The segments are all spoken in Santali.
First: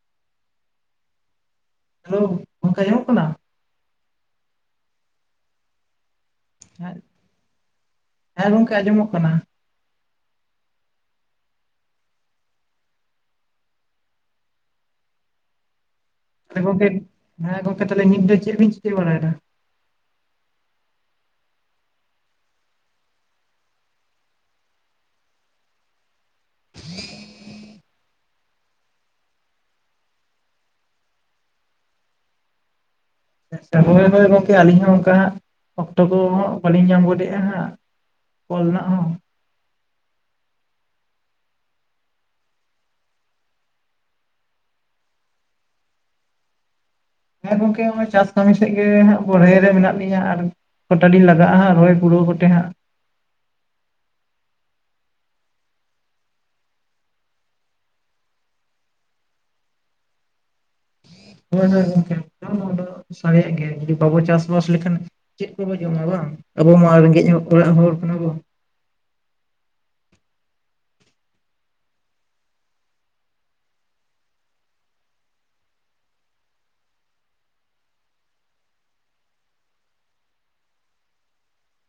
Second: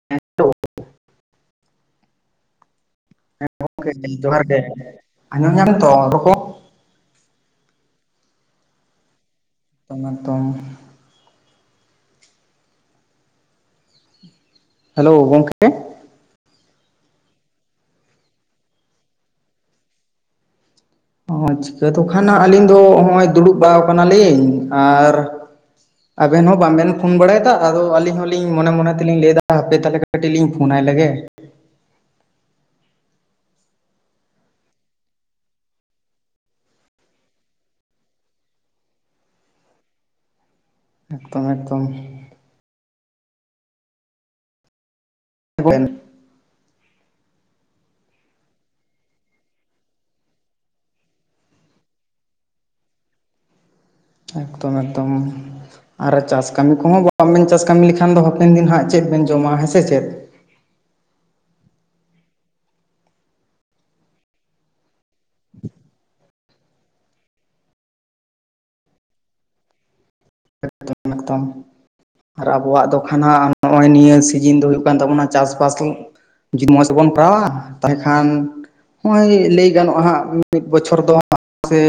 [unintelligible] ᱦᱮᱞᱳ! ᱜᱚᱨᱠᱮ ᱟᱸᱡᱚᱢᱚᱜ ᱠᱟᱱᱟ? ᱦᱮᱸ ᱜᱚᱝᱠᱮ ᱡᱚᱦᱟᱨ ᱜᱮ, ᱟᱸᱡᱚᱢ ᱧᱟᱢ ᱫᱟ ᱛᱚ ᱨᱚᱲ ᱠᱚ? ᱦᱮᱸ ᱦᱮᱸ ᱜᱚᱝᱠᱮ ᱟᱸᱡᱚᱢᱚᱜ ᱠᱟᱱᱟ ᱾ [unintelligible] ᱦᱮᱞᱳ ᱜᱚᱝᱠᱮ ᱛᱟᱦᱚᱞᱮ ᱜᱚᱝᱠᱮ ᱦᱮᱸ ᱜᱚᱝᱠᱮ ᱛᱟᱦᱚᱞᱮ ᱱᱤᱛ ᱫᱚ ᱪᱮᱫ ᱵᱤᱱ ᱪᱤᱠᱟᱹ ᱵᱟᱲᱟᱭᱮᱫᱟ? ᱚ ᱪᱤᱠᱟᱹ ᱫᱚ ᱠᱷᱟᱱ ᱦᱟᱸᱜ ᱟᱞᱤᱧ ᱫᱚ ᱦᱚᱜᱼᱚᱭ ᱫᱩᱲᱩᱵ ᱵᱟᱲᱟ ᱠᱟᱱᱟᱞᱤᱧ ᱾ ᱟᱨ ᱟᱵᱮᱱ ᱦᱚᱸ ᱵᱟᱝᱵᱮᱱ ᱯᱷᱳᱱ ᱵᱟᱲᱟᱭᱮᱫᱟ ᱟᱫᱚ ᱟᱞᱤᱧ ᱦᱚᱸᱞᱤᱧ ᱢᱚᱱᱮ ᱢᱚᱱᱮ ᱛᱮᱞᱤᱧ ᱞᱟᱹᱭ ᱮᱫᱟ ᱦᱟᱯᱮ ᱛᱟᱞᱮ ᱠᱟᱹᱴᱤᱡ ᱞᱤᱧ ᱯᱷᱳᱱᱟᱭ ᱞᱮᱜᱮ ᱾ ᱟᱪᱪᱷᱟ ᱦᱳᱭ ᱦᱳᱭ ᱜᱚᱝᱠᱮ ᱟᱹᱞᱤᱧ ᱦᱚᱸ ᱚᱝᱠᱟ ᱦᱟᱸᱜ ᱚᱠᱛᱚ ᱠᱚ ᱦᱚᱸ ᱵᱟᱹᱞᱤᱧ ᱧᱟᱢ ᱜᱚᱫ ᱮᱜᱼᱟ ᱦᱟᱸᱜ ᱾ ᱠᱚᱞ ᱨᱮᱱᱟᱜ ᱦᱚᱸ ᱾ ᱮᱠᱫᱚᱢ ᱮᱠᱫᱚᱢ ᱾ [unintelligible] ᱦᱮᱸ ᱜᱚᱝᱠᱮ ᱦᱚᱸᱜᱼᱚᱭ ᱪᱟᱥ ᱠᱟᱹᱢᱤ ᱥᱮᱫ ᱜᱮ ᱦᱟᱸᱜ ᱵᱚᱲᱦᱮ ᱨᱮ ᱢᱮᱱᱟᱜ ᱞᱤᱧᱟᱹ ᱾ ᱟᱨ ᱠᱚᱴᱟ ᱞᱤᱧ ᱞᱟᱜᱟᱜᱼᱟ ᱦᱟᱸᱜ ᱨᱚᱦᱚᱭ ᱯᱩᱨᱟᱹᱣ ᱠᱟᱛᱮ ᱦᱟᱸᱜ ᱾ ᱮᱠᱫᱚᱢ ᱮᱠᱫᱚᱢ ᱾ ᱟᱨ ᱪᱟᱥ ᱠᱟᱹᱢᱤ ᱠᱚᱦᱚᱸ ᱵᱟᱝ ᱵᱮᱱ ᱪᱟᱥ ᱠᱟᱹᱢᱤ ᱞᱮᱠᱷᱟᱱ ᱫᱚ ᱦᱟᱯᱮᱱ ᱫᱤᱱ ᱦᱟᱸᱜ ᱪᱮᱫ ᱵᱮᱱ ᱡᱚᱢᱟ ᱦᱮᱸ ᱥᱮ ᱪᱮᱫ? ᱦᱳᱭ ᱦᱳᱭ ᱜᱚᱝᱠᱮ [inaudible] ᱜᱮᱭᱟ ᱡᱩᱫᱤ ᱵᱟᱵᱚ ᱪᱟᱥᱵᱟᱥ ᱞᱮᱠᱷᱟᱱ ᱪᱮᱫ ᱠᱚᱵᱚ ᱡᱚᱢᱟ ᱵᱟᱝ ᱟᱵᱚ ᱢᱟ ᱨᱮᱸᱜᱮᱡ ᱦᱚ ᱚᱲᱟᱜ ᱦᱚᱲ ᱠᱟᱱᱟ ᱵᱚ ᱾ [inaudible] ᱢᱤᱫᱴᱟᱝ ᱾ ᱟᱨ ᱟᱵᱚᱣᱟᱜ ᱫᱚ ᱠᱷᱱᱟᱜ ᱱᱚᱜᱼᱚᱭ ᱱᱤᱭᱟᱹ ᱥᱤᱡᱤᱱ ᱫᱚ ᱦᱩᱭᱩᱜ ᱠᱟᱱ ᱛᱟᱵᱚᱱᱟ ᱪᱟᱥᱵᱟᱥ ᱡᱩᱫᱤ ᱢᱚᱡᱽ ᱛᱮᱵᱚᱱ ᱠᱚᱨᱟᱣᱟ ᱛᱟᱦᱚᱞᱮ ᱠᱷᱟᱱ ᱦᱚᱸᱜᱼᱚᱭ ᱞᱟᱹᱭ ᱜᱟᱱᱚᱜᱼᱟ ᱦᱟᱸᱜᱢ ᱢᱤᱫ ᱵᱚᱪᱷᱚᱨ ᱫᱚ ᱥᱮ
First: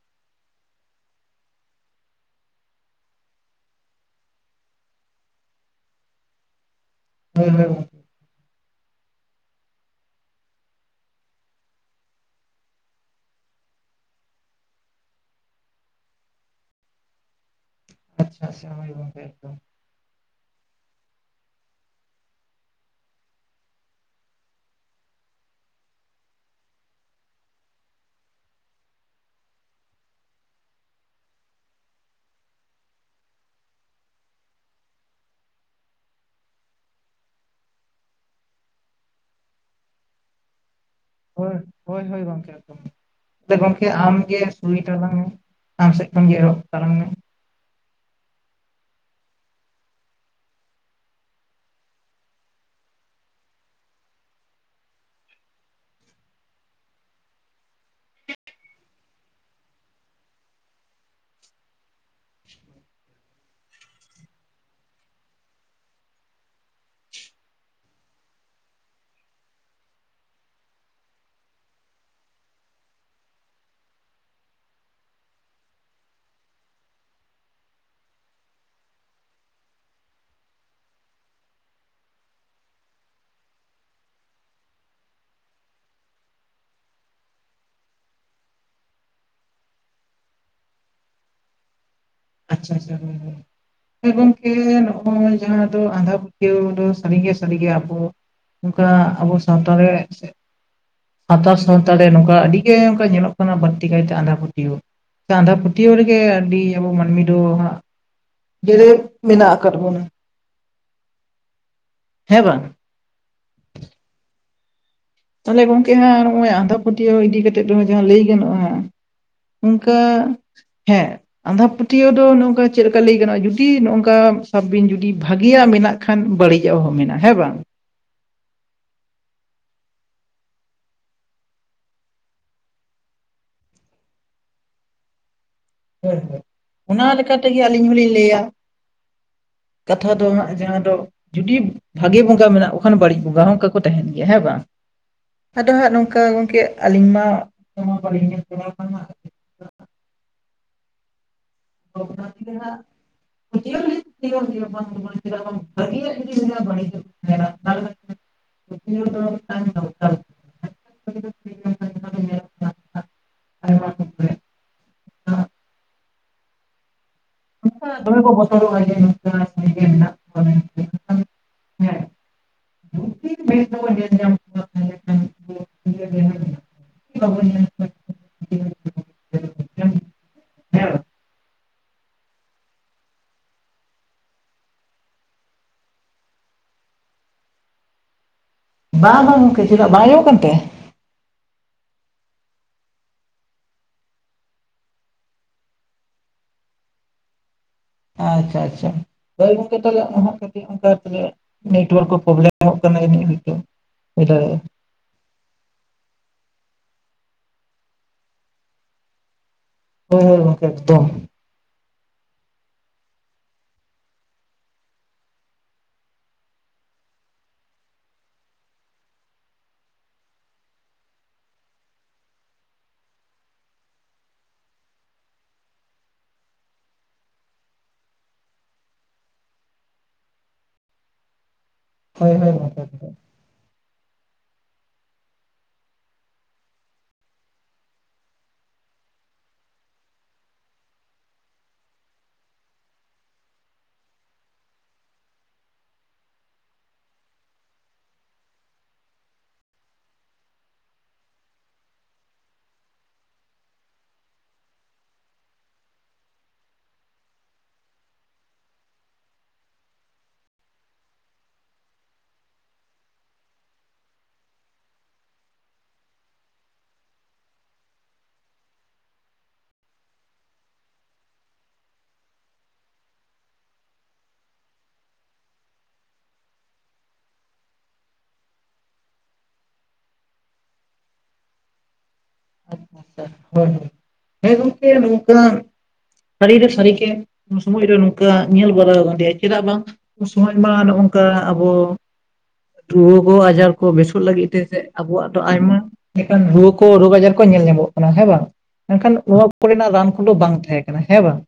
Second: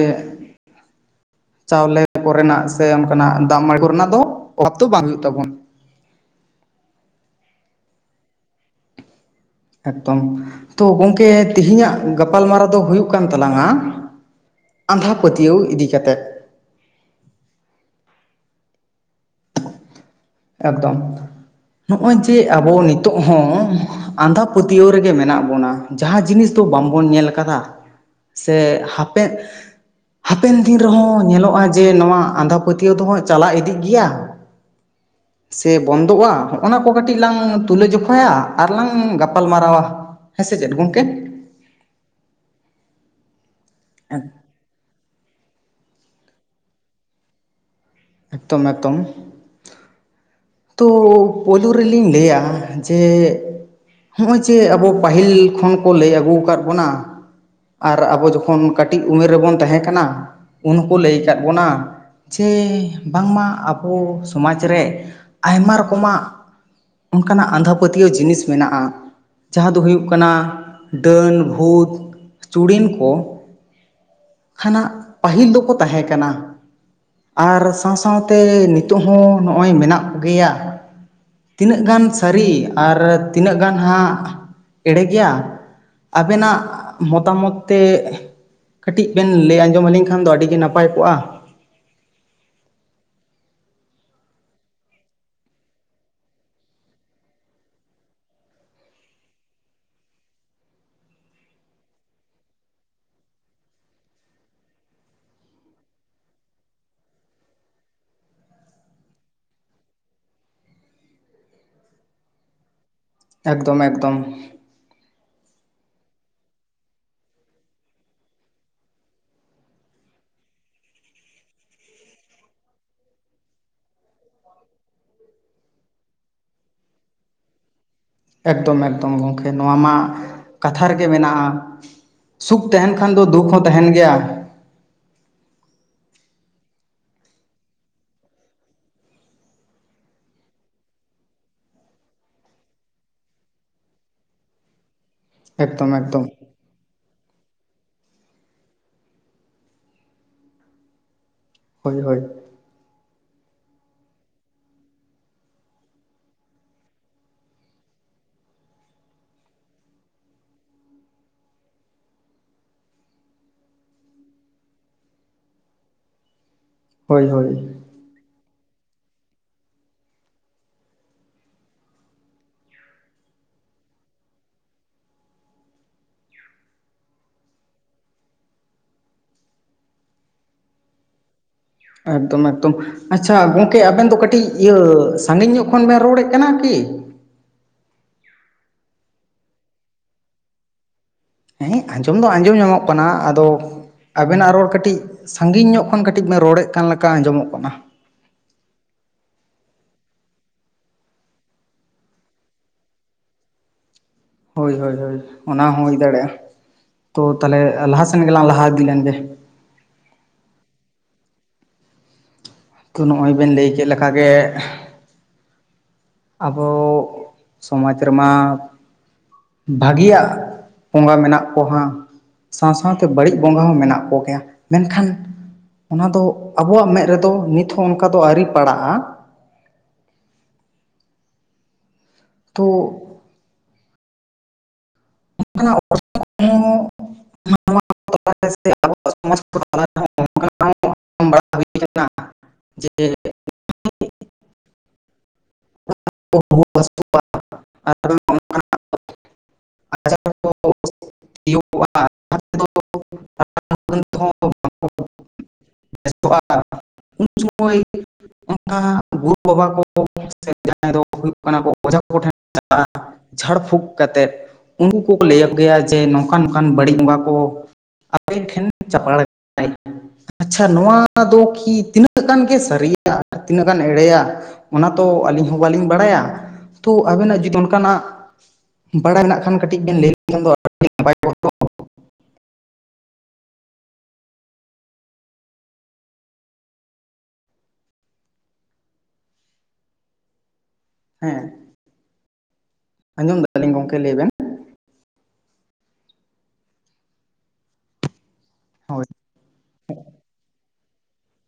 ᱪᱟᱣᱞᱮ ᱠᱚᱨᱮᱱᱟᱜ ᱥᱮ ᱚᱱᱠᱟᱱᱟᱜ ᱫᱟᱜ ᱢᱲᱤ ᱠᱚᱨᱮᱱᱟᱜ ᱫᱚ ᱚᱵᱷᱟᱵᱽ ᱫᱚᱚ ᱵᱟᱝ ᱦᱩᱭᱩᱜ ᱛᱟᱵᱚᱱᱟ ᱾ ᱦᱩᱸ ᱦᱩᱸ ᱾ ᱮᱠᱫᱚᱢ ᱛᱚ ᱜᱚᱢᱠᱮ ᱛᱮᱦᱤᱧᱟᱜ ᱜᱟᱯᱟᱞᱢᱟᱨᱟᱣ ᱫᱚ ᱦᱩᱭᱩᱜ ᱠᱟᱱ ᱛᱟᱞᱟᱝᱼᱟ ᱟᱸᱫᱷᱟ ᱯᱟᱹᱛᱭᱟᱹᱣ ᱤᱫᱤ ᱠᱟᱛᱮᱫ ᱾ [inaudible] ᱮᱠᱫᱚᱢ ᱱᱚᱜᱼᱚᱭ ᱡᱮ ᱟᱵᱚ ᱱᱤᱛᱚᱜ ᱦᱚᱸ ᱾ ᱟᱸᱫᱷᱟᱯᱟᱹᱛᱭᱟᱹᱣ ᱨᱮᱜᱮ ᱢᱮᱱᱟᱜ ᱵᱚᱱᱟ ᱡᱟᱦᱟᱸ ᱡᱤᱱᱤᱥ ᱫᱚ ᱵᱟᱝᱵᱚᱱ ᱧᱮᱞ ᱠᱟᱫᱟ ᱾ ᱥᱮ ᱦᱟᱯᱮᱫ ᱾ ᱦᱟᱯᱮᱱ ᱫᱤᱱ ᱨᱮᱦᱚᱸ ᱧᱮᱞᱚᱜᱼᱟ ᱡᱮ ᱱᱚᱣᱟ ᱟᱸᱫᱷᱟ ᱯᱟᱹᱛᱭᱟᱹᱣ ᱫᱚᱦ ᱪᱟᱞᱟᱣ ᱤᱫᱤᱜ ᱜᱮᱭᱟ ᱾ ᱥᱮ ᱵᱚᱱᱫᱚᱜᱼᱟ ᱦᱚᱜᱼ ᱱᱟ ᱠᱚ ᱠᱟᱹᱴᱤᱡ ᱞᱟᱝ ᱛᱩᱞᱟᱹᱡᱚᱠᱷᱟᱭᱟ ᱟᱨᱞᱟᱟᱝ ᱜᱟᱯᱟᱞ ᱢᱟᱨᱟᱣᱟ ᱾ ᱦᱮᱸ ᱥᱮ ᱪᱮᱫ ᱜᱚᱝᱠ? ᱦᱳᱭ ᱦᱳᱭ ᱦᱳᱭ ᱜᱚᱢᱠᱮ ᱮᱠᱫᱚᱢ ᱟ ᱜᱚᱢᱠᱮ ᱟᱢᱜᱮ ᱦᱩᱭᱩᱭ ᱛᱟᱞᱟᱝ ᱢᱮ ᱟᱢ ᱥᱮᱫ ᱠᱷᱚᱱ ᱜᱮ ᱮᱨᱚᱜ ᱛᱟᱞᱟᱝ ᱢᱮ ᱾ ᱮᱠᱫᱚᱢ ᱮᱠᱫᱚᱢ ᱾ ᱛᱚ ᱯᱳᱭᱞᱳ ᱨᱮᱞᱤᱧ ᱞᱟᱹᱭᱟ ᱡᱮ ᱦᱚᱜᱼᱚᱭ ᱡᱮ ᱟᱵᱚ ᱯᱟᱹᱦᱤᱞ ᱠᱷᱚᱱ ᱠᱚ ᱞᱟᱹᱭ ᱟᱹᱜᱩ ᱟᱠᱟᱫ ᱵᱚᱱᱟ ᱾ ᱟᱨ ᱟᱵᱚ ᱡᱚᱠᱷᱚᱱ ᱠᱟᱹᱴᱤᱡ ᱩᱢᱮᱨ ᱨᱮᱵᱚᱱ ᱛᱟᱦᱮᱸ ᱠᱟᱱᱟ ᱩᱱ ᱦᱚᱸᱠᱚ ᱞᱟᱹᱭ ᱟᱠᱟᱫ ᱵᱚᱱᱟ ᱾ ᱡᱮ, ᱵᱟᱝᱢᱟ ᱟᱵᱚ ᱥᱚᱢᱟᱡᱽ ᱨᱮ, ᱟᱭᱢᱟ ᱨᱚᱠᱚᱢᱟᱜ ᱼᱼ ᱚᱱᱠᱟᱱᱟᱜ ᱟᱸᱫᱷᱟ ᱯᱟᱹᱛᱭᱟᱹᱣ ᱡᱤᱱᱤᱥ ᱢᱮᱱᱟᱜᱼᱟ। ᱡᱟᱦᱟᱸ ᱫᱚ ᱦᱩᱭᱩᱜ ᱠᱟᱱᱟ ᱰᱟᱹᱱ, ᱵᱷᱩᱛ, ᱪᱩᱲᱤᱱ ᱠᱚ। ᱦᱟᱱᱟ ᱯᱟᱹᱦᱤᱞ ᱫᱚᱠᱚ ᱛᱟᱦᱮᱸ ᱠᱟᱱᱟ। ᱟᱨ ᱥᱟᱶ ᱥᱟᱶᱛᱮ ᱱᱤᱛᱚᱜ ᱦᱚᱸ ᱱᱚᱜᱼᱚᱭ ᱢᱮᱱᱟᱜ ᱠᱚ ᱜᱮᱭᱟ। ᱛᱤᱱᱟᱹᱜ ᱜᱟᱱ ᱥᱟᱹᱨᱤ ᱟᱨ ᱛᱤᱱᱟᱹᱜ ᱜᱟᱱ ᱦᱟᱸᱜ ᱮᱲᱮ ᱜᱮᱭᱟ? ᱟᱵᱮᱱᱟᱜ ᱢᱚᱛᱟᱢᱚᱛ ᱛᱮ ᱼᱼ ᱠᱟᱹᱴᱤᱡ ᱵᱮᱱ ᱞᱟᱹᱭ ᱟᱸᱡᱚᱢ ᱟᱹᱞᱤᱧ ᱠᱷᱟᱱ ᱫᱚ ᱟᱹᱰᱤ ᱜᱮ ᱱᱟᱯᱟᱭ ᱠᱚᱜᱼᱟ। ᱟᱪᱪᱷᱟ ᱟᱪᱪᱷᱟᱮᱸ ᱦᱩᱸ ᱦᱩᱸ। ᱦᱮᱸ ᱜᱚᱝᱠᱮ ᱱᱚᱜᱼᱚᱭ ᱡᱟᱦᱟᱸ ᱫᱚ ᱟᱸᱫᱷᱟ ᱯᱟᱹᱛᱭᱟᱹᱣ ᱫᱚ, ᱥᱟᱹᱨᱤ ᱜᱮ ᱥᱟᱹᱨᱤ ᱜᱮ ᱟᱵᱚ ᱼᱼ ᱚᱱᱠᱟ ᱟᱵᱚ ᱥᱟᱶᱛᱟ ᱨᱮ ᱥᱮ ᱼᱼ ᱥᱟᱱᱛᱟᱲ ᱥᱟᱶᱛᱟ ᱨᱮ ᱱᱚᱝᱠᱟ ᱟᱹᱰᱤᱜᱮ ᱚᱱᱠᱟ ᱧᱮᱞᱚᱜ ᱠᱟᱱᱟ ᱵᱟᱹᱲᱛᱤ ᱠᱟᱭᱛᱮ ᱟᱸᱫᱷᱟ ᱯᱟᱹᱛᱭᱟᱹᱣ। ᱥᱮ ᱟᱸᱫᱷᱟ ᱯᱟᱹᱛᱭᱟᱹᱣ ᱨᱮ ᱜᱮ ᱟᱹᱰᱤ ᱟᱵᱚ ᱢᱟᱹᱱᱢᱤ ᱼᱼ ᱦᱟᱸᱜ ᱡᱮ ᱢᱮᱱᱟᱜ ᱟᱠᱟᱫ ᱵᱚᱱᱟ। ᱦᱮᱸ ᱵᱟᱝ? ᱮᱠᱫᱚᱢ ᱮᱠᱫᱚᱢ। ᱛᱟᱦᱚᱞᱮ ᱜᱚᱝᱠᱮ ᱦᱟᱸᱜ ᱟᱨ ᱱᱚᱜᱼᱚᱭ ᱟᱸᱫᱷᱟ ᱯᱟᱹᱛᱭᱟᱹᱣ ᱤᱫᱤ ᱠᱟᱛᱮᱫ ᱫᱚ ᱡᱟᱦᱟᱸ ᱞᱟᱹᱭ ᱜᱟᱱᱚᱜᱼᱟ ᱦᱟᱸᱜ। ᱚᱱᱠᱟ ᱦᱮᱸ। ᱟᱸᱫᱷᱟ ᱯᱟᱹᱛᱭᱟᱹᱣ ᱫᱚ ᱱᱚᱠᱟ ᱪᱮᱫ ᱞᱮᱠᱟ ᱞᱟᱹᱭ ᱜᱟᱱᱚᱜᱼᱟ, ᱡᱩᱫᱤ ᱱᱚᱜᱼᱚᱝᱠᱟ ᱥᱟᱵᱽ ᱵᱤᱱ ᱡᱩᱫᱤ ᱵᱷᱟᱹᱜᱮᱭᱟᱜ ᱢᱮᱱᱟᱜ ᱼᱼ ᱠᱷᱟᱱ ᱵᱟᱹᱲᱤᱡᱟᱜ ᱦᱚᱸ ᱢᱮᱱᱟᱜᱼᱟ। ᱦᱮᱸ ᱵᱟᱝ? ᱮᱠᱫᱚᱢ ᱮᱠᱫᱚᱢ ᱜᱚᱢᱠᱮ ᱱᱚᱣᱟ ᱢᱟ ᱠᱟᱛᱷᱟ ᱨᱮᱜᱮ ᱢᱮᱱᱟᱜᱼᱟ। ᱥᱩᱠᱷ ᱛᱟᱦᱮᱱ ᱠᱷᱟᱱ ᱫᱚ ᱫᱩᱠᱷ ᱦᱚᱸ ᱛᱟᱦᱮᱱ ᱜᱮᱭᱟ। ᱦᱮᱸ ᱦᱮᱸ। ᱚᱱᱟ ᱛᱮᱜᱮ ᱟᱹᱞᱤᱧ ᱦᱚᱞᱤᱧ ᱞᱟᱹᱭᱟ ᱠᱟᱛᱷᱟ ᱫᱚ ᱦᱟᱸᱜ ᱡᱟᱦᱟᱸ ᱫᱚ ᱼᱼ ᱡᱩᱫᱤ ᱵᱷᱟᱜᱤ ᱵᱚᱸᱜᱟ ᱢᱮᱱᱟᱜ ᱠᱚ ᱠᱷᱟᱱ ᱵᱟᱹᱲᱤᱡ ᱵᱚᱸᱜᱟ ᱦᱚᱸ ᱚᱱᱠᱟ ᱠᱚ ᱛᱟᱦᱮᱱ ᱜᱮᱭᱟ ᱦᱮᱸ ᱵᱟᱝ? ᱟᱫᱚ ᱦᱟᱸᱜ ᱮᱠᱫᱚᱢ ᱱᱚᱝᱠᱟ ᱮᱠᱫᱚᱢ ᱜᱚᱢᱠᱮ ᱟᱹᱞᱤᱧ ᱢᱟ ᱚᱱᱠᱟ ᱢᱟ [unintelligible] ᱦᱳᱭ ᱛᱚ ᱦᱳᱭ ᱚᱱᱟ ᱛᱮᱜᱮ ᱦᱟᱸᱜ [inaudible] ᱯᱟᱹᱛᱭᱟᱹᱣ ᱫᱚᱞᱤᱧ ᱯᱟᱹᱛᱭᱟᱹᱣᱟᱜ ᱜᱮᱭᱟ ᱵᱟᱝ ᱫᱚ ᱵᱟᱝ ᱪᱮᱫᱟᱜ ᱵᱟᱝ ᱵᱷᱟᱜᱮᱭᱟᱜ ᱡᱩᱫᱤ ᱛᱟᱦᱮᱱᱟ ᱵᱟᱹᱲᱤᱡᱟᱜ ᱦᱚᱸ ᱛᱟᱦᱮᱱᱟ ᱾ ᱯᱟᱹᱛᱭᱟᱹᱣ ᱫᱚ ᱛᱟᱦᱮᱱ ᱫᱚᱨᱠᱟᱨ ᱜᱮ। [inaudible] [unintelligible] ᱟᱭᱢᱟ ᱚᱱᱠᱟ ᱦᱳᱭ ᱦᱳᱭ ᱾ ᱚᱱᱠᱟ ᱫᱚᱢᱮ ᱠᱚ ᱵᱚᱛᱚᱨᱚᱜ-ᱟ ᱡᱮ ᱱᱚᱝᱠᱟ [unintelligible] ᱜᱮ ᱦᱮᱱᱟᱜ ᱠᱚᱣᱟ ᱢᱮᱱᱛᱮ ᱾ ᱡᱩᱫᱤ ᱢᱮᱫ ᱛᱮᱵᱚᱱ ᱧᱮᱞ ᱧᱟᱢ ᱠᱚᱣᱟ ᱛᱟᱦᱚᱞᱮ ᱠᱷᱟᱱ ᱵᱟᱵᱚᱱ ᱧᱮᱞ ᱠᱚᱣᱟ ᱦᱮᱸ ᱮᱠᱫᱚᱢ ᱮᱠᱫᱚᱢ ᱾ ᱟᱪᱪᱷᱟ ᱜᱚᱝᱠᱮ ᱟᱵᱮᱱ ᱫᱚ ᱠᱟᱹᱴᱤᱡ ᱤᱭᱟᱹ ᱥᱟᱺᱜᱤᱧ ᱧᱚᱜ ᱠᱷᱚᱱ ᱵᱮᱱ ᱨᱚᱲᱮᱜ ᱠᱟᱱᱟ ᱠᱤ? ᱵᱟᱝ ᱵᱟᱝ ᱜᱚᱝᱠᱮ, ᱪᱮᱫᱟᱜ ᱵᱟᱝ ᱟᱸᱡᱚᱢᱚᱜ ᱠᱟᱱ ᱛᱮ? ᱦᱮᱸ ᱟᱸᱡᱚᱢ ᱫᱚ ᱟᱸᱡᱚᱢ ᱧᱟᱢᱚᱜ ᱠᱟᱱᱟ᱾ ᱟᱫᱚ ᱟᱵᱮᱱᱟᱜ ᱨᱚᱲ ᱠᱟᱹᱴᱤᱡ ᱥᱟᱺᱜᱤᱧ ᱧᱚᱜ ᱠᱷᱚᱱ ᱠᱟᱹᱴᱤᱡ ᱵᱮᱱ ᱨᱚᱲᱮᱫ ᱠᱟᱱ ᱞᱮᱠᱟ ᱟᱸᱡᱚᱢᱚᱜ ᱠᱟᱱᱟ ᱾ ᱟᱪᱪᱷᱟ ᱟᱪᱪᱷᱟ ᱾ ᱦᱳᱭ ᱜᱚᱝᱠᱮ ᱛᱟᱦᱟᱞᱮ ᱚᱦᱚᱸᱜ ᱠᱟᱹᱴᱤᱡ ᱚᱱᱠᱟ ᱛᱚᱵᱮ ᱱᱮᱴᱣᱟᱨᱠ ᱠᱚ ᱯᱨᱚᱵᱞᱮᱢᱚᱜ ᱠᱟᱱᱟ ᱡᱟᱹᱱᱤᱡ ᱦᱳᱭ ᱛᱚ ᱾ ᱦᱳᱭ ᱦᱳᱭ ᱦᱳᱭ ᱚᱱᱟ ᱦᱚᱸ ᱦᱩᱭ ᱫᱟᱲᱮᱭᱟᱜ-ᱟ ᱾ ᱛᱚ ᱛᱟᱦᱟᱞᱮ ᱞᱟᱦᱟ ᱥᱮᱱ ᱜᱮᱞᱟᱝ ᱞᱟᱦᱟ ᱤᱫᱤ ᱞᱮᱱ ᱜᱮ ᱾ ᱦᱳᱭ ᱦᱳᱭ ᱜᱚᱝᱠᱮ ᱮᱠᱫᱚᱢ ᱾ ᱛᱚ ᱱᱚᱜ-ᱚᱭ ᱵᱮᱱ ᱞᱟᱹᱭ ᱠᱮᱫ ᱞᱮᱠᱟ ᱜᱮ ᱟᱵᱚ [inaudible] ᱥᱚᱢᱟᱡᱽ ᱨᱮᱢᱟ ᱵᱷᱟᱹᱜᱤᱭᱟᱜ [inaudible] ᱵᱚᱸᱜᱟ ᱢᱮᱱᱟᱜ ᱠᱚ ᱦᱟᱜ ᱥᱟᱶ ᱥᱟᱶᱛᱮ ᱵᱟᱹᱲᱤᱡ ᱵᱚᱸᱜᱟ ᱦᱚᱸ ᱢᱮᱱᱟᱜ ᱠᱚᱜᱮᱭᱟ ᱢᱮᱱᱠᱷᱟᱱ ᱚᱱᱟ ᱫᱚ ᱟᱵᱚᱣᱟᱜ ᱢᱮᱫ ᱨᱮᱫᱚ ᱱᱤᱛ ᱦᱚᱸ ᱚᱱᱠᱟ ᱫᱚ ᱟᱹᱣᱨᱤ ᱯᱟᱲᱟᱜ-ᱟ ᱾ ᱦᱳᱭ ᱦᱳᱭ ᱛᱚ ᱜᱚᱝᱠᱮ ᱾ [unintelligible] [unintelligible] [unintelligible] [unintelligible] [unintelligible] ᱵᱟᱠᱚ ᱵᱮᱥᱚᱜ-ᱟ ᱩᱱ ᱥᱚᱢᱚᱭ ᱚᱱᱠᱟ ᱜᱩᱨᱩ ᱵᱟᱵᱟ ᱠᱚ ᱥᱮ ᱡᱟᱦᱟᱸᱭ ᱫᱚ ᱦᱩᱭᱩᱜ ᱠᱟᱱᱟ ᱠᱚ ᱚᱡᱷᱟ ᱠᱚᱴᱷᱮᱱ ᱪᱟᱞᱟᱜ-ᱟ ᱾ ᱡᱷᱟᱲ ᱯᱷᱩᱸᱠ ᱠᱟᱛᱮᱫ ᱩᱱᱠᱩ ᱠᱚᱠᱚ ᱞᱟᱹᱭ ᱟᱠᱚ ᱜᱮᱭᱟ ᱡᱮ ᱱᱚᱝᱠᱟᱱ ᱱᱚᱝᱠᱟᱱ ᱵᱟᱹᱲᱤᱡ ᱵᱚᱸᱜᱟ ᱠᱚ ᱟᱵᱮᱱ ᱴᱷᱮᱱ ᱪᱟᱯᱟᱲ‌ ᱢᱮᱱᱟᱭᱟ ᱾ ᱟᱪᱪᱷᱟ ᱱᱚᱣᱟ ᱫᱚ ᱠᱤ ᱛᱤᱱᱟᱹᱜ ᱜᱟᱱ ᱜᱮ ᱥᱟᱹᱨᱤᱭᱟ ᱛᱤᱱᱟᱹᱜ ᱜᱟᱱ ᱮᱲᱮᱭᱟ ᱾ ᱚᱱᱟ ᱛᱚ ᱟᱹᱞᱤᱧ ᱦᱚᱸ ᱵᱟᱹᱞᱤᱧ ᱵᱟᱲᱟᱭᱟ ᱛᱚ ᱟᱵᱤᱱᱟᱜ ᱡᱩᱫᱤ ᱚᱱᱠᱟᱱᱟᱜ ᱵᱟᱲᱟᱭ ᱢᱮᱱᱟᱜ ᱠᱷᱟᱱ ᱠᱟᱹᱴᱤᱡ ᱵᱮᱱ ᱞᱟᱹᱭ ᱞᱮᱠᱷᱟᱱ ᱫᱚ ᱟᱹᱰᱤ ᱱᱟᱯᱟᱭ‌ ᱠᱚᱜ-ᱟ ᱛᱚ ᱾ ᱟᱪᱪᱷᱟ ᱟᱪᱪᱷᱟ ᱾ ᱦᱳᱭ ᱦᱳᱭ ᱦᱮᱸ ᱜᱚᱝᱠᱮ ᱱᱚᱝᱠᱟ ᱥᱟᱹᱨᱤ ᱫᱚ ᱥᱟᱹᱨᱤ ᱜᱮ ᱩᱱ ᱥᱚᱢᱚᱭ ᱨᱮ ᱱᱚᱝᱠᱟ ᱧᱮᱞ ᱵᱟᱲᱟ ᱟᱠᱟᱫᱮᱭᱟ ᱪᱮᱫᱟᱜ ᱵᱟᱝ ᱩᱱ ᱥᱚᱢᱚᱭ ᱢᱟ ᱱᱚᱜ ᱱᱚᱝᱠᱟ ᱦᱮᱸ ᱟᱵᱚ [inaudible] ᱨᱩᱣᱟᱹ ᱠᱚ ᱟᱸᱡᱚᱢ ᱟᱡᱟᱨ ᱫᱟᱞᱤᱧ ᱠᱚ ᱜᱚᱝᱠᱮ ᱞᱟᱹᱭ ᱵᱮᱥᱚᱜ ᱵᱮᱱ ᱞᱟᱹᱜᱤᱫ ᱛᱮ ᱛᱮᱜ ᱟᱵᱚᱣᱟᱜ ᱫᱚ ᱟᱭᱢᱟ ᱞᱮᱠᱟᱱ ᱨᱩᱣᱟᱹ ᱠᱚ ᱨᱳᱜᱽ ᱟᱡᱟᱨ ᱠᱚ ᱧᱮᱞ ᱧᱟᱢᱚᱜ ᱠᱟᱱᱟ ᱦᱮᱸ ᱵᱟᱝ ᱦᱳᱭ ᱢᱮᱱᱠᱷᱟᱱ ᱱᱚᱣᱟ ᱠᱚᱨᱮᱱᱟᱜ ᱨᱟᱱ ᱠᱚᱫᱚ ᱵᱟᱝ ᱛᱟᱦᱮᱸ ᱠᱟᱱᱟ ᱦᱮᱸ ᱵᱟᱝ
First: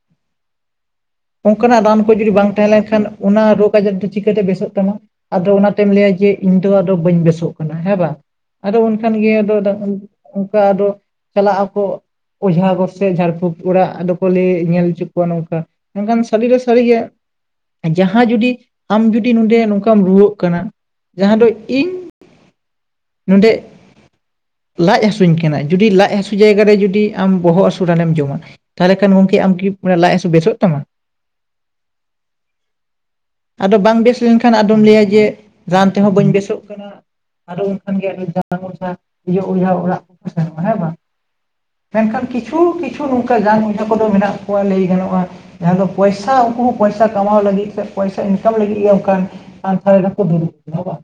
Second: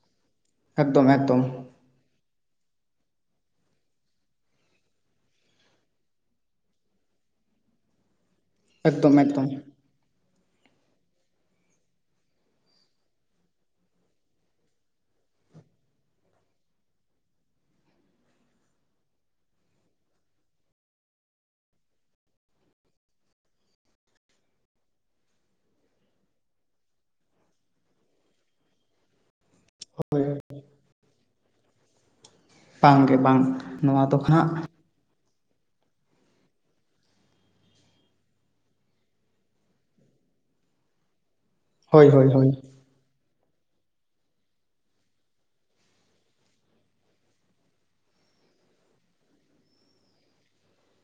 ᱾ ᱮᱠᱫᱚᱢ ᱮᱠᱫᱚᱢ [inaudible] ᱚᱱᱠᱟᱱᱟᱜ ᱨᱟᱱ ᱠᱩ ᱡᱩᱫᱤ ᱵᱟᱝ ᱛᱟᱦᱮᱸ ᱞᱮᱱᱠᱷᱟᱱ ᱚᱱᱟ ᱨᱳᱜᱽ ᱟᱡᱟᱨ ᱫᱚ ᱪᱤᱠᱟᱹᱛᱮ ᱵᱮᱥᱚᱜ ᱛᱟᱢᱟ? ᱟᱫᱚ ᱚᱱᱟᱛᱮᱢ ᱞᱟᱹᱭᱟ ᱡᱮ ᱤᱧ ᱫᱚ ᱟᱫᱚ ᱵᱟᱹᱧ ᱵᱮᱥᱚᱜ ᱠᱟᱱᱟ ᱦᱮᱸ ᱵᱟᱝ ᱟᱫᱚ ᱩᱱᱠᱷᱟᱱ ᱮᱠᱫᱚᱢ ᱜᱮ ᱮᱠᱫᱚᱢ ᱟᱫᱚ ᱠᱟ ᱟᱫᱚ ᱪᱟᱞᱟᱜ ᱟᱠᱚ ᱚᱡᱷᱟ ᱜᱚᱥᱮ ᱡᱷᱟᱲ ᱯᱷᱩᱰ ᱚᱲᱟᱜ ᱫᱚᱠᱚ ᱞᱟᱹᱭ ᱧᱮᱞ ᱦᱚᱪᱚ ᱠᱚᱣᱟ ᱱᱚᱝᱠᱟ᱾ ᱢᱮᱱᱠᱷᱟᱱ ᱥᱟᱹᱨᱤ ᱫᱚ ᱥᱟᱹᱨᱤ ᱜᱮ᱾ ᱡᱟᱦᱟᱸ ᱡᱩᱫᱤ ᱟᱢ ᱡᱩᱚᱫᱤ ᱱᱚᱰᱮ ᱱᱚᱝᱠᱟᱢ ᱨᱩᱣᱟᱹᱜ ᱠᱟᱱᱟ ᱡᱟᱦᱟᱸ ᱫᱚ ᱤᱧ ᱱᱚᱰᱮ ᱞᱟᱡ ᱦᱟᱥᱩ ᱦᱟᱹᱥᱩᱧ ᱠᱟᱱᱟ ᱡᱩᱫᱤ ᱞᱟᱡ ᱦᱥᱩ ᱡᱟᱭᱜᱟ ᱨᱮ ᱡᱩᱫᱤ ᱟᱢ ᱵᱚᱦᱚᱜ ᱦᱟᱹᱥᱩ ᱨᱟᱱᱮᱢ ᱡᱚᱢᱟ, ᱛᱟᱦᱚᱞᱮ ᱠᱷᱟᱱ ᱜᱚᱢᱠᱮ ᱟᱢ ᱠᱤ ᱢᱟᱱᱮ ᱞᱟᱡ ᱦᱳᱭ ᱦᱥᱩ ᱵᱮᱥᱚᱜ ᱛᱟᱢᱟ᱾ ᱵᱟᱝ ᱜᱮ ᱵᱟᱝ ᱟᱫᱚ ᱵᱟᱝ ᱱᱚᱣᱟ ᱵᱮᱥ ᱫᱚ ᱦᱟᱸᱜ ᱞᱮᱱᱠᱷᱟᱱ ᱟᱫᱚᱢ ᱞᱟᱹᱭᱟ ᱡᱮ ᱨᱟᱱ ᱛᱮᱦᱚᱸ ᱵᱟᱹᱧ ᱵᱮᱥᱚᱜ ᱠᱟᱱᱟ᱾ ᱟᱫᱚ ᱩᱱᱚᱱᱠᱷᱟᱱ ᱜᱮ [unintelligible] ᱚᱡᱷᱟ ᱚᱲᱟᱜ᱾ [unintelligible] ᱦᱮᱸ ᱵᱟᱝ᱾ ᱦᱳᱭ ᱢᱮᱱᱠᱷᱟᱱ ᱦᱳᱭ ᱦᱳᱭ ᱠᱤᱪᱷᱩ ᱠᱤᱪᱷ ᱪᱷᱩ ᱱᱚᱝᱠᱟ ᱡᱟᱱ ᱡᱚ ᱠᱚᱫᱚ ᱢᱮᱱᱟᱜ ᱠᱚᱣᱟ ᱞᱟᱹᱭ ᱜᱟᱱᱚᱜ-ᱟ᱾ ᱡᱟᱦᱟᱸ ᱫᱚ ᱯᱚᱭᱥᱟ ᱩᱱᱠᱩ ᱦᱚᱸ ᱯᱚᱭᱥᱟ ᱠᱟᱢᱟᱣ ᱞᱟᱹᱜᱤᱫ ᱥᱮ ᱯᱚᱭᱥᱟ ᱤᱱᱠᱟᱢ ᱞᱟᱹᱜᱤᱫ ᱜᱮ ᱚᱱᱠᱟᱱ [unintelligible] ᱨᱮ ᱠᱚ ᱫᱩᱲᱩᱵ ᱟᱠᱟᱱᱟ ᱵᱟᱝ᱾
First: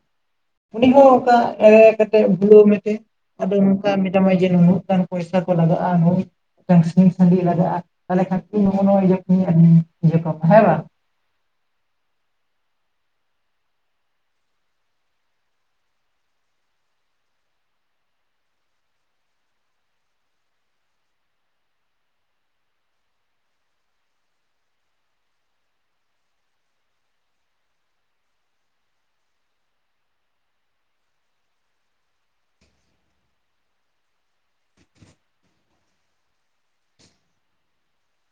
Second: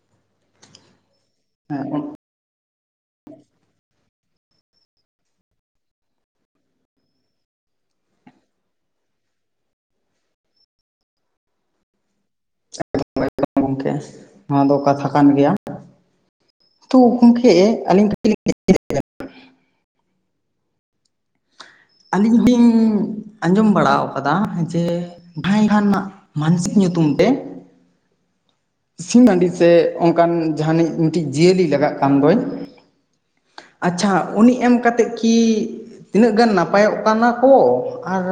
ᱩᱱᱤ ᱦᱚᱸ ᱚᱱᱠᱟ ᱮᱲᱮ ᱠᱟᱛᱮ ᱵᱷᱩᱞᱟᱹᱣ ᱢᱮᱛᱮ ᱟᱫᱚ ᱱᱚᱝᱠᱟ ᱢᱮᱛᱟᱢᱟᱭ ᱡᱮ ᱱᱩᱱᱟᱹᱜ ᱜᱟᱱ ᱯᱚᱭᱥᱟ ᱠᱚ ᱞᱟᱜᱟᱜᱼᱟ ᱦᱳ᱾ ᱢᱤᱫᱴᱟᱝ ᱥᱤᱢ ᱥᱟᱺᱰᱤ ᱞᱟᱜᱟᱜᱼᱟ᱾ ᱛᱟᱦᱚᱞᱮ ᱠᱷᱟᱱ [unintelligible] ᱦᱮᱸᱵᱟᱝ᱾ [unintelligible] ᱜᱚᱝᱠᱮ ᱱᱚᱣᱟ ᱠᱟᱛᱷᱟ ᱜᱮᱭᱟ᱾ ᱛᱩ ᱜᱚᱝᱠᱮ ᱟᱹᱞᱤᱧ ᱠᱟᱴᱤᱡᱞᱤᱧ ᱞᱟᱹᱭ ᱟᱹᱞᱤᱧ ᱦᱚᱞᱤᱧ ᱟᱸᱡᱚᱢ ᱵᱟᱲᱟᱣ ᱟᱠᱟᱫᱟ ᱡᱮ [inaudible] ᱠᱷᱟᱱ ᱨᱮᱱᱟᱜ ᱢᱟᱱᱥᱤᱠ ᱧᱩᱛᱩᱢ ᱛᱮ᱾ ᱥᱤᱢ ᱦᱟᱺᱰᱤ ᱥᱮ ᱚᱱᱠᱟᱱ ᱡᱟᱦᱟᱱᱤᱡ ᱢᱤᱫᱴᱤᱡ ᱡᱤᱭᱟᱹᱞᱤ ᱞᱟᱜᱟᱜ ᱠᱟᱱ ᱫᱚᱭ᱾ ᱟᱪᱪᱷᱟ ᱩᱱᱤ ᱮᱢ ᱠᱟᱛᱮᱫ ᱠᱤ ᱛᱤᱱᱟᱹᱜ ᱜᱟᱱ ᱱᱟᱯ ᱯᱟᱭᱚᱜ ᱠᱟᱱᱟ ᱠᱚ ᱟᱨ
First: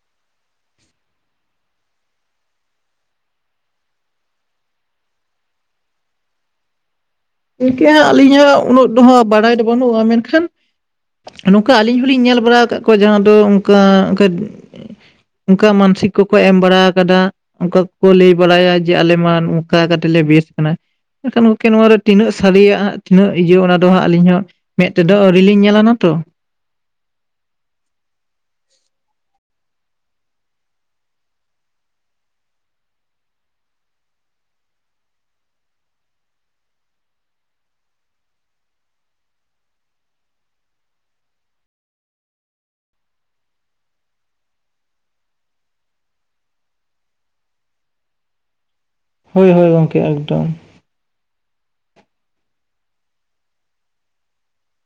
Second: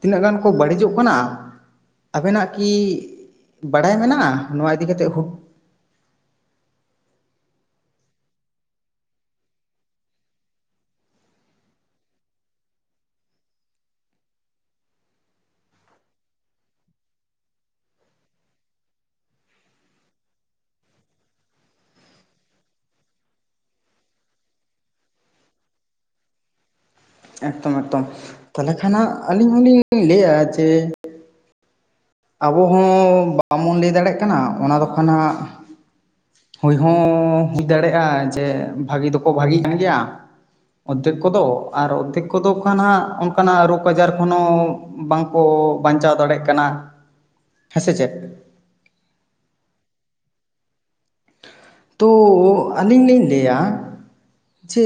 ᱛᱤᱱᱟᱹᱜ ᱜᱟᱱ ᱠᱚ ᱵᱟᱹᱲᱤᱡᱚᱜ ᱠᱟᱱᱟ᱾ ᱟᱵᱮᱱᱟᱜ ᱠᱤ ᱵᱟᱲᱟᱭ ᱢᱮᱱᱟᱜ-ᱟ ᱱᱚᱣᱟ ᱤᱫᱤ ᱠᱟᱛᱮ ᱦᱳ? ᱤᱱᱠᱟᱹ ᱦᱟᱸᱜ ᱟᱹᱞᱤᱧ ᱦᱟᱸ ᱩᱱᱟᱹᱜ ᱫᱚ ᱦᱟᱸᱜ ᱵᱟᱲᱟᱭ ᱫᱚ ᱵᱟᱹᱱᱩᱜ-ᱟ᱾ ᱢᱮᱱᱠᱷᱟᱱ ᱱᱚᱝᱠᱟ ᱟᱹᱞᱤᱧ ᱦᱚᱸᱞᱤᱧ ᱧᱮᱞ ᱵᱟᱲᱟᱣ ᱟᱠᱟᱫ ᱠᱚᱣᱟ ᱡᱟᱦᱟᱸ ᱫᱚ ᱚᱱᱠᱟ ᱚᱝᱠᱟ ᱚᱱᱠᱟ ᱢᱟᱱᱥᱤᱠ ᱠᱚᱠᱚ ᱮᱢ ᱵᱟᱲᱟ ᱟᱠᱟᱫᱟ᱾ ᱚᱱᱠᱟ ᱠᱚᱠᱚ ᱞᱟᱹᱭ ᱵᱟᱲᱟᱭᱟ ᱡᱮ ᱟᱞᱮ ᱢᱟ ᱱᱚᱝᱠᱟ ᱠᱟᱭᱮᱞᱮ ᱞᱮ ᱵᱮᱥ ᱠᱟᱱᱟ᱾ ᱢᱮᱱᱠᱷᱟᱱ ᱜᱚᱢᱠᱮ ᱱᱚᱣᱟ‌ᱨᱮ ᱛᱤᱱᱟᱹᱜ ᱥᱟᱹᱨᱤᱭᱟᱜ ᱦᱟᱸᱜ ᱛᱤᱱᱟᱹᱜ ᱤᱭᱟᱹ ᱚᱱᱟ ᱫᱚ ᱦᱟᱸᱜ ᱟᱹᱞᱤᱧ ᱦᱚᱸ ᱢᱮᱫ ᱛᱮᱫᱚ ᱟᱹᱣᱨᱤ ᱞᱤᱧ ᱧᱮᱞᱟᱱᱟ ᱛᱚ᱾ ᱮᱠᱫᱚᱢ ᱮᱠᱫᱚᱢ ᱛᱟᱦᱚᱞᱮ ᱠᱷᱟᱱ ᱟᱹᱞᱤᱧ ᱦᱚᱸᱞᱤᱧ ᱞᱟᱹᱭᱮᱫᱼᱟ ᱡᱮ ᱟᱵᱚ ᱦᱚᱸ ᱵᱟᱵᱚᱱ ᱞᱟᱹᱭ ᱫᱟᱲᱮᱭᱟᱜ ᱠᱟᱱᱟ ᱚᱱᱟ ᱫᱚ ᱠᱷᱚᱱ ᱦᱟᱸᱜ ᱦᱳᱭ ᱦᱚᱸ ᱦᱩᱭ ᱫᱟᱲᱮᱜ-ᱟ ᱡᱮ ᱵᱷᱟᱹᱜᱤ ᱫᱚᱠᱚ ᱵᱷᱟᱹᱜᱤ ᱠᱟᱱ ᱜᱮᱭᱟ᱾ ᱚᱨᱫᱷᱮᱠ ᱠᱚᱫᱚ ᱟᱨ ᱚᱨᱫᱷᱮᱠ ᱠᱚᱫᱚ ᱠᱷᱟᱱ ᱦᱟᱸᱜ ᱚᱱᱠᱟᱱᱟᱜ ᱨᱳᱜᱽ ᱟᱡᱟᱨ ᱠᱷᱚᱱ ᱦᱚᱸ ᱵᱟᱝᱠᱚ ᱵᱟᱧᱪᱟᱣ ᱫᱟᱲᱮᱜ ᱠᱟᱱᱟ᱾ ᱦᱮᱸ ᱥᱮ ᱪᱮᱫ? ᱦᱳᱭ ᱦᱳᱭ ᱜᱚᱢᱠᱮ ᱮᱠᱫᱚᱢ᱾ ᱛᱚ ᱟᱹᱞᱤᱧ ᱞᱤᱧ ᱞᱟᱹᱭᱟ ᱡᱮ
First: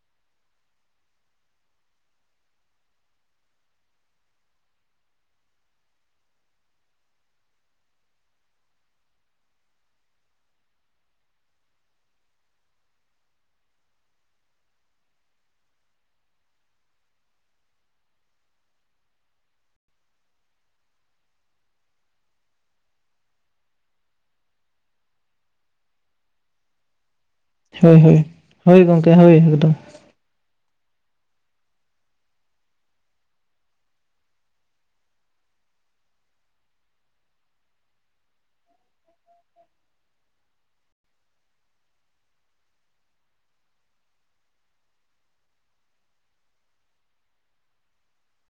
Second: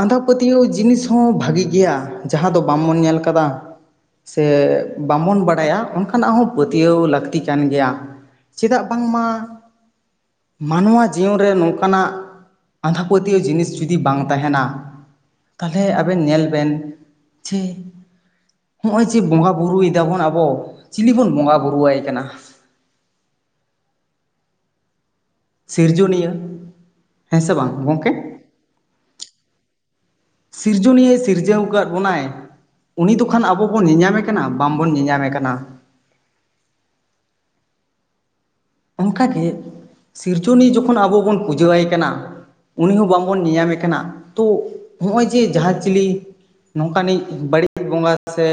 ᱟᱸᱫᱷᱟ ᱯᱟᱹᱛᱭᱟᱹᱣ ᱡᱤᱱᱤᱥ ᱦᱚᱸ ᱵᱷᱟᱹᱜᱤ ᱜᱮᱭᱟ ᱡᱟᱦᱟᱸ ᱫᱚ ᱵᱟᱵᱚᱱ ᱧᱮᱞ ᱠᱟᱫᱟ᱾ ᱥᱮ ᱵᱟᱵᱚᱱ ᱵᱟᱲᱟᱭᱟ ᱚᱱᱠᱟᱱᱟᱜ ᱦᱚᱸ ᱯᱟᱹᱛᱭᱟᱹᱣ ᱞᱟᱹᱠᱛᱤ ᱠᱟᱱ ᱜᱮᱭᱟ᱾ ᱪᱮᱫᱟᱜ ᱵᱟᱝᱢᱟ ᱢᱟᱱᱣᱟ ᱡᱤᱭᱚᱱ ᱨᱮ ᱱᱚᱝᱠᱟᱱᱟᱜ ᱟᱸᱫᱷᱟᱯᱟᱹᱛᱭᱟᱹᱣ ᱡᱤᱱᱤᱥ ᱡᱩᱫᱤ ᱵᱟᱝ ᱛᱟᱦᱮᱱᱟ ᱛᱟᱦᱚᱞᱮ ᱟᱵᱮᱱ ᱧᱮᱞ ᱵᱮᱱ ᱡᱮ ᱦᱚᱜ-ᱚᱸᱭ ᱡᱮ ᱵᱚᱸᱜᱟ ᱵᱩᱨᱩᱭ ᱫᱟᱵᱚᱱ ᱟᱵᱚ᱾ ᱪᱤᱞᱤ ᱵᱚᱱ ᱵᱚᱸᱜᱟ ᱵᱩᱨᱩᱳᱣᱟᱭ ᱠᱟᱱᱟ? ᱥᱤᱨᱡᱚᱱᱤᱭᱟᱹ᱾ ᱦᱮᱸ ᱥᱮ ᱵᱟᱝ ᱦᱳᱭ ᱜᱚᱢᱠᱮ ᱦᱩᱭ ᱦᱳᱭ ᱜᱚᱢᱠᱮ ᱦᱳᱭ ᱮᱠᱫᱚᱢ᱾ ᱥᱤᱨᱡᱚᱱᱤᱭᱟᱹᱭ ᱥᱤᱨᱡᱟᱹᱣ ᱟᱠᱟᱫ ᱵᱚᱱᱟᱭ᱾ ᱩᱱᱤ ᱫᱚᱠᱷᱟᱱ ᱟᱵᱚ ᱵᱚᱱ ᱧᱮᱧᱟᱢᱮ ᱠᱟᱱᱟ᱾ ᱵᱟᱝᱵᱚᱱ ᱧᱮᱧᱟᱢᱮ ᱠᱟᱱᱟ᱾ ᱚᱱᱠᱟᱜᱮ ᱥᱤᱨᱡᱚᱱᱤ ᱡᱚᱠᱷᱚᱱ ᱟᱵᱚ ᱵᱚᱱ ᱯᱩᱡᱟᱹᱟᱭ ᱠᱟᱱᱟ ᱾ ᱩᱱᱤ ᱦᱚᱸ ᱵᱟᱝᱵᱚᱱ ᱧᱮᱞᱧᱟᱢᱮ ᱠᱟᱱᱟ ᱛᱚ ᱱᱚᱜᱼᱚᱭ ᱡᱮ ᱡᱟᱦᱟᱸ ᱪᱤᱞᱤ ᱱᱚᱝᱠᱟᱱᱤᱡ ᱵᱟᱹᱲᱤᱡ ᱵᱚᱸᱜᱟ ᱥᱮ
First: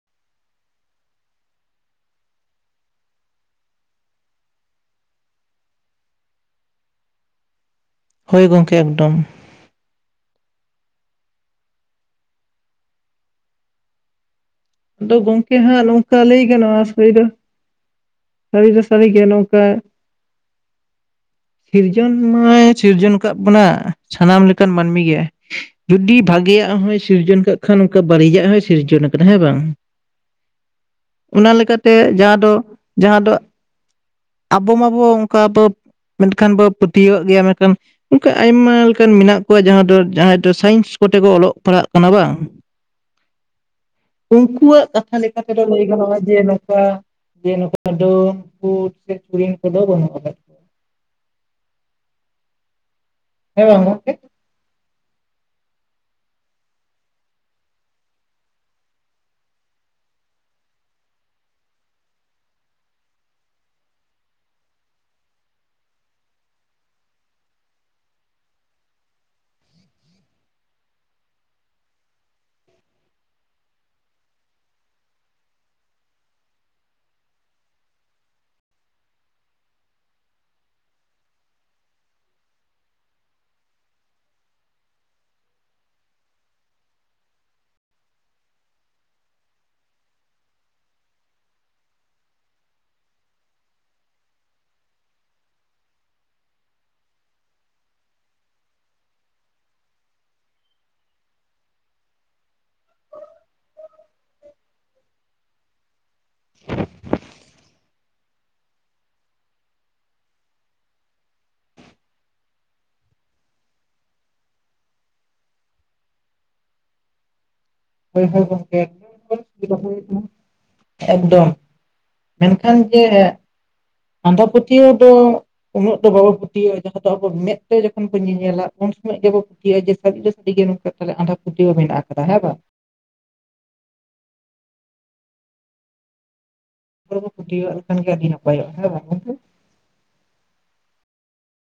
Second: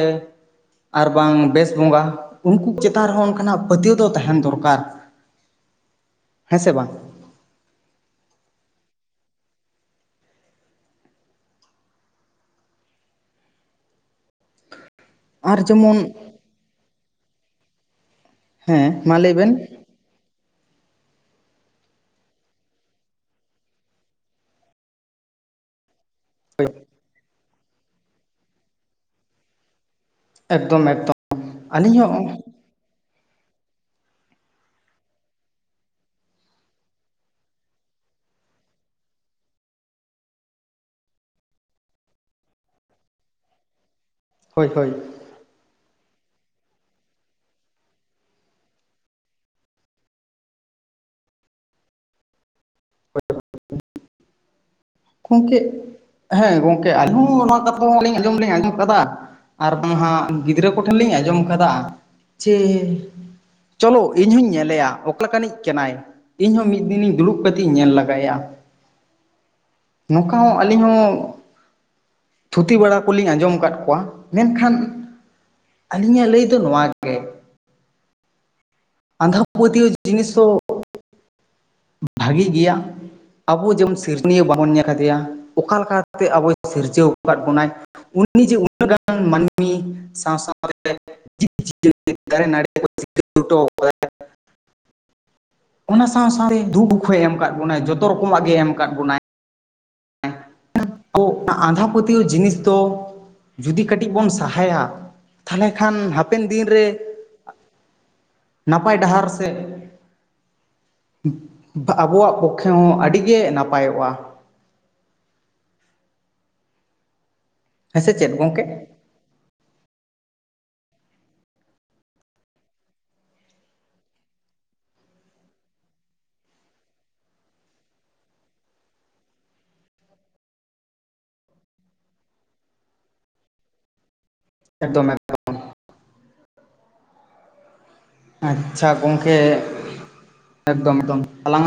ᱟᱨ ᱵᱟᱝ ᱵᱮᱥ ᱵᱚᱸᱜᱟ ᱩᱱᱠᱩ ᱪᱮᱛᱟᱱ ᱨᱮᱦᱚᱸ ᱚᱱᱠᱟᱱᱟᱜ ᱯᱟᱹᱛᱭᱟᱹᱣ ᱫᱚ ᱛᱟᱦᱮᱱ ᱫᱚᱨᱠᱟᱨ᱾ ᱦᱮᱸ ᱥᱮ ᱵᱟᱝ? ᱦᱳᱭ ᱜᱚᱢᱠᱮ ᱮᱠᱫᱚᱢ᱾ ᱟᱫᱚ ᱜᱚᱝᱠᱮ ᱟᱨ ᱦᱟᱸᱜ ᱡᱮᱢᱚᱱ ᱱᱚᱝᱠᱟ ᱞᱟᱹᱭ ᱜᱟᱱᱚᱜ-ᱟ [unintelligible] ᱫᱚ ᱥᱟᱹᱨᱤ ᱫᱚ ᱦᱮᱸ ᱥᱟᱹᱨᱤ ᱢᱟ ᱜᱮ ᱞᱟᱹᱭ ᱵᱮᱱ ᱱᱚᱝᱠᱟ ᱥᱤᱨᱡᱚᱱ ᱢᱟᱭ ᱥᱤᱨᱡᱚᱱ ᱠᱟᱜ ᱵᱚᱱᱟ, ᱥᱟᱱᱟᱢ ᱞᱮᱠᱟᱱ ᱢᱟᱹᱱᱢᱤ ᱜᱮ ᱡᱩᱫᱤ ᱦᱳᱭ ᱵᱷᱟᱜᱮᱹᱭᱟᱜ ᱦᱚᱸᱭ ᱥᱤᱨᱡᱚᱱ ᱠᱟᱜ ᱠᱷᱟᱱ ᱚᱱᱠᱟ ᱵᱟᱹᱲᱤᱡᱟᱜ ᱦᱚᱸᱭ ᱥᱤᱨᱡᱚᱱ ᱟᱠᱟᱫᱟ ᱦᱮᱸ ᱵᱟᱝ? ᱮᱠᱫᱚᱢ ᱮᱠᱫᱚᱢ ᱚᱱᱟ ᱞᱮᱠᱟᱛᱮ ᱟᱹᱞᱤᱧ ᱦᱚᱸ ᱡᱟᱦᱟᱸ ᱫᱚ ᱡᱟᱦᱟᱸ ᱫᱚ ᱟᱵᱚ ᱢᱟᱵᱚ ᱚᱱᱠᱟ ᱵᱚ ᱢᱮᱱᱠᱷᱟᱱ ᱵᱚ ᱯᱟᱹᱛᱭᱟᱹᱣ ᱟᱜ ᱜᱮᱭᱟ ᱢᱮᱱᱠᱷᱟᱱ ᱚᱱᱠᱟ ᱟᱭᱢᱟ ᱞᱮᱠᱟᱱ ᱢᱮᱱᱟᱜ ᱠᱚᱣᱟ ᱡᱟᱦᱟᱸ ᱫᱚ ᱡᱟᱦᱟᱸᱭ ᱫᱚ ᱥᱟᱭᱮᱱᱥ ᱠᱚᱛᱮ ᱠᱚ ᱚᱞᱚᱜ ᱯᱟᱲᱦᱟᱜ ᱠᱟᱱᱟ ᱵᱟᱝ [inaudible] ᱦᱳᱭ ᱩᱱᱠᱩᱣᱟᱜ ᱦᱳᱭ ᱠᱟᱛᱷᱟ ᱞᱮᱠᱟ ᱛᱮᱫᱚ ᱞᱟᱹᱭ ᱜᱟᱱᱚᱜᱼᱟ ᱡᱮ ᱱᱚᱝᱠᱟ ᱡᱮ ᱱᱚᱝᱠᱟ ᱟᱫᱚᱠᱚ ᱥᱮ [unintelligible] ᱠᱚᱫᱚ ᱵᱟᱹᱱᱩᱜ ᱟᱠᱟᱫ ᱠᱚᱣᱟ ᱦᱮᱸ ᱵᱟᱝ ᱜᱚᱢᱠᱮ ᱜᱚᱢᱠᱮ, ᱦᱮᱸ ᱜᱚᱢᱠᱮ ᱟᱞᱤᱧᱦᱚᱸ ᱚᱱᱟ ᱠᱟᱛᱷᱟ ᱢᱟᱞᱤᱧ ᱟᱸᱡᱚᱢ ᱞᱤᱧ ᱟᱸᱡᱚᱢ ᱠᱟᱫᱟ᱾ ᱟᱨ ᱵᱟᱝ ᱦᱟᱸᱜ ᱜᱤᱫᱽᱨᱟᱹ ᱠᱚᱴᱷᱮᱱ ᱞᱤᱧ ᱟᱸᱡᱚᱢ ᱟᱠᱟᱫᱟ ᱪᱮ ᱪᱚᱞᱚ ᱤᱧ ᱦᱚᱸᱧ ᱧᱮᱞᱮᱭᱟ ᱚᱠᱟ ᱞᱮᱠᱟᱱᱤᱡ ᱠᱟᱱᱟᱭ ᱤᱧ ᱦᱚᱸ ᱢᱤᱫ ᱫᱤᱱᱤᱧ ᱫᱩᱲᱩᱵ ᱠᱟᱛᱮᱜ ᱤᱧ ᱧᱮᱞ ᱞᱮᱜᱟᱭᱟ᱾ ᱱᱚᱝᱠᱟ ᱦᱚᱸ ᱟᱹᱞᱤᱧ ᱦᱚᱸ ᱛᱷᱩᱛᱤ ᱵᱟᱲᱟ ᱠᱚᱞᱤᱧ ᱟᱸᱡᱚᱢ ᱟᱠᱟᱫ ᱠᱚᱣᱟ᱾ ᱢᱮᱱᱠᱷᱟᱱ ᱟᱹᱞᱤᱧᱟᱜ ᱞᱟᱹᱭ ᱫᱚ ᱱᱚᱣᱟ ᱜᱮ ᱟᱸᱫᱷᱟ ᱯᱟᱹᱛᱭᱟᱹᱣ ᱡᱤᱱᱤᱥ ᱫᱚ [inaudible] ᱵᱷᱟᱜᱤ ᱜᱮᱭᱟ᱾ ᱟᱵᱚ ᱡᱮᱢᱚᱱ ᱥᱤᱨᱡᱚᱱᱤᱭᱟᱹ ᱵᱟᱵᱚᱱ ᱧᱮᱞ ᱠᱟᱫᱮᱭᱟ ᱚᱠᱟ ᱞᱮᱠᱟᱛᱮ ᱟᱵᱚᱭ ᱥᱤᱨᱡᱟᱹᱣ ᱟᱠᱟᱫ ᱵᱚᱱᱟᱭ᱾ ᱩᱱᱤ ᱡᱮ ᱩᱱᱟᱹᱜ ᱜᱟᱱ ᱢᱟᱹᱱᱢᱤ ᱥᱟᱶ ᱥᱟᱶᱛᱮ [unintelligible] ᱚᱱᱟ ᱥᱟᱶ ᱥᱟᱶᱛᱮ ᱫᱩᱠ ᱦᱚᱸᱭ ᱮᱢ ᱟᱠᱟᱫ ᱵᱚᱱᱟᱭ ᱡᱚᱛᱚ ᱨᱚᱠᱚᱢᱟᱜ ᱜᱮ ᱮᱢ ᱟᱠᱟᱫ ᱵᱚᱱᱟᱭ ᱾ ᱟᱵᱚ [unintelligible] ᱟᱸᱫᱷᱟ ᱯᱟᱹᱛᱭᱟᱹᱣ ᱡᱤᱱᱤᱥ ᱫᱚ ᱡᱩᱫᱤ ᱠᱟᱹᱴᱤᱡ ᱵᱚᱱ ᱥᱟᱦᱟᱭᱟ ᱛᱟᱦᱞᱮ ᱠᱷᱟᱱ ᱦᱟᱯᱮᱱ ᱫᱤᱱᱨᱮ ᱱᱟᱯᱟᱭ ᱰᱟᱦᱟᱨ ᱥᱮᱫ ᱟᱵᱚᱣᱟᱜ ᱯᱚᱠᱠᱷᱮ ᱦᱚᱸ ᱟᱹᱰᱤ ᱜᱮ ᱱᱟᱯᱟᱭᱚᱜᱼᱟ᱾ ᱦᱮᱸ ᱥᱮ [unintelligible] ᱪᱮᱫ ᱜᱚᱝᱠᱮ [unintelligible] ᱮᱠᱫᱚᱢ, ᱢᱮᱱᱠᱷᱟᱱ ᱡᱮ ᱟᱸᱫᱷᱟ ᱯᱟᱹᱛᱭᱟᱹᱣ ᱫᱚ ᱩᱱᱟᱹᱜ ᱫᱚ ᱵᱟᱵᱚ ᱯᱟᱹᱛᱭᱟᱹᱣᱼᱟ ᱡᱟᱦᱟᱸ ᱫᱚ ᱟᱵᱚ ᱢᱮᱫ ᱛᱮ ᱡᱚᱠᱷᱚᱱ ᱵᱚᱱ ᱧᱮᱧᱮᱞᱟ ᱩᱱ ᱥᱚᱢᱚᱭ ᱜᱮᱵᱚ ᱯᱟᱹᱛᱭᱟᱹᱜᱼᱟ ᱡᱮ ᱥᱟᱹᱨᱤ ᱜᱮ ᱟᱸᱫᱷᱟ ᱯᱟᱹᱛᱭᱟᱹᱣ ᱦᱮᱱᱟᱜ ᱠᱟᱫᱟ ᱦᱮᱸ ᱵᱟᱝ᱾ ᱮᱠᱫᱚᱢ ᱮᱠᱫᱚᱢ ᱟᱪᱪᱷᱟ [unintelligible] ᱜᱚᱝᱠᱮ ᱮᱠᱫᱚᱢ ᱮᱠᱫᱚᱢ ᱟᱞᱟᱝᱟᱜ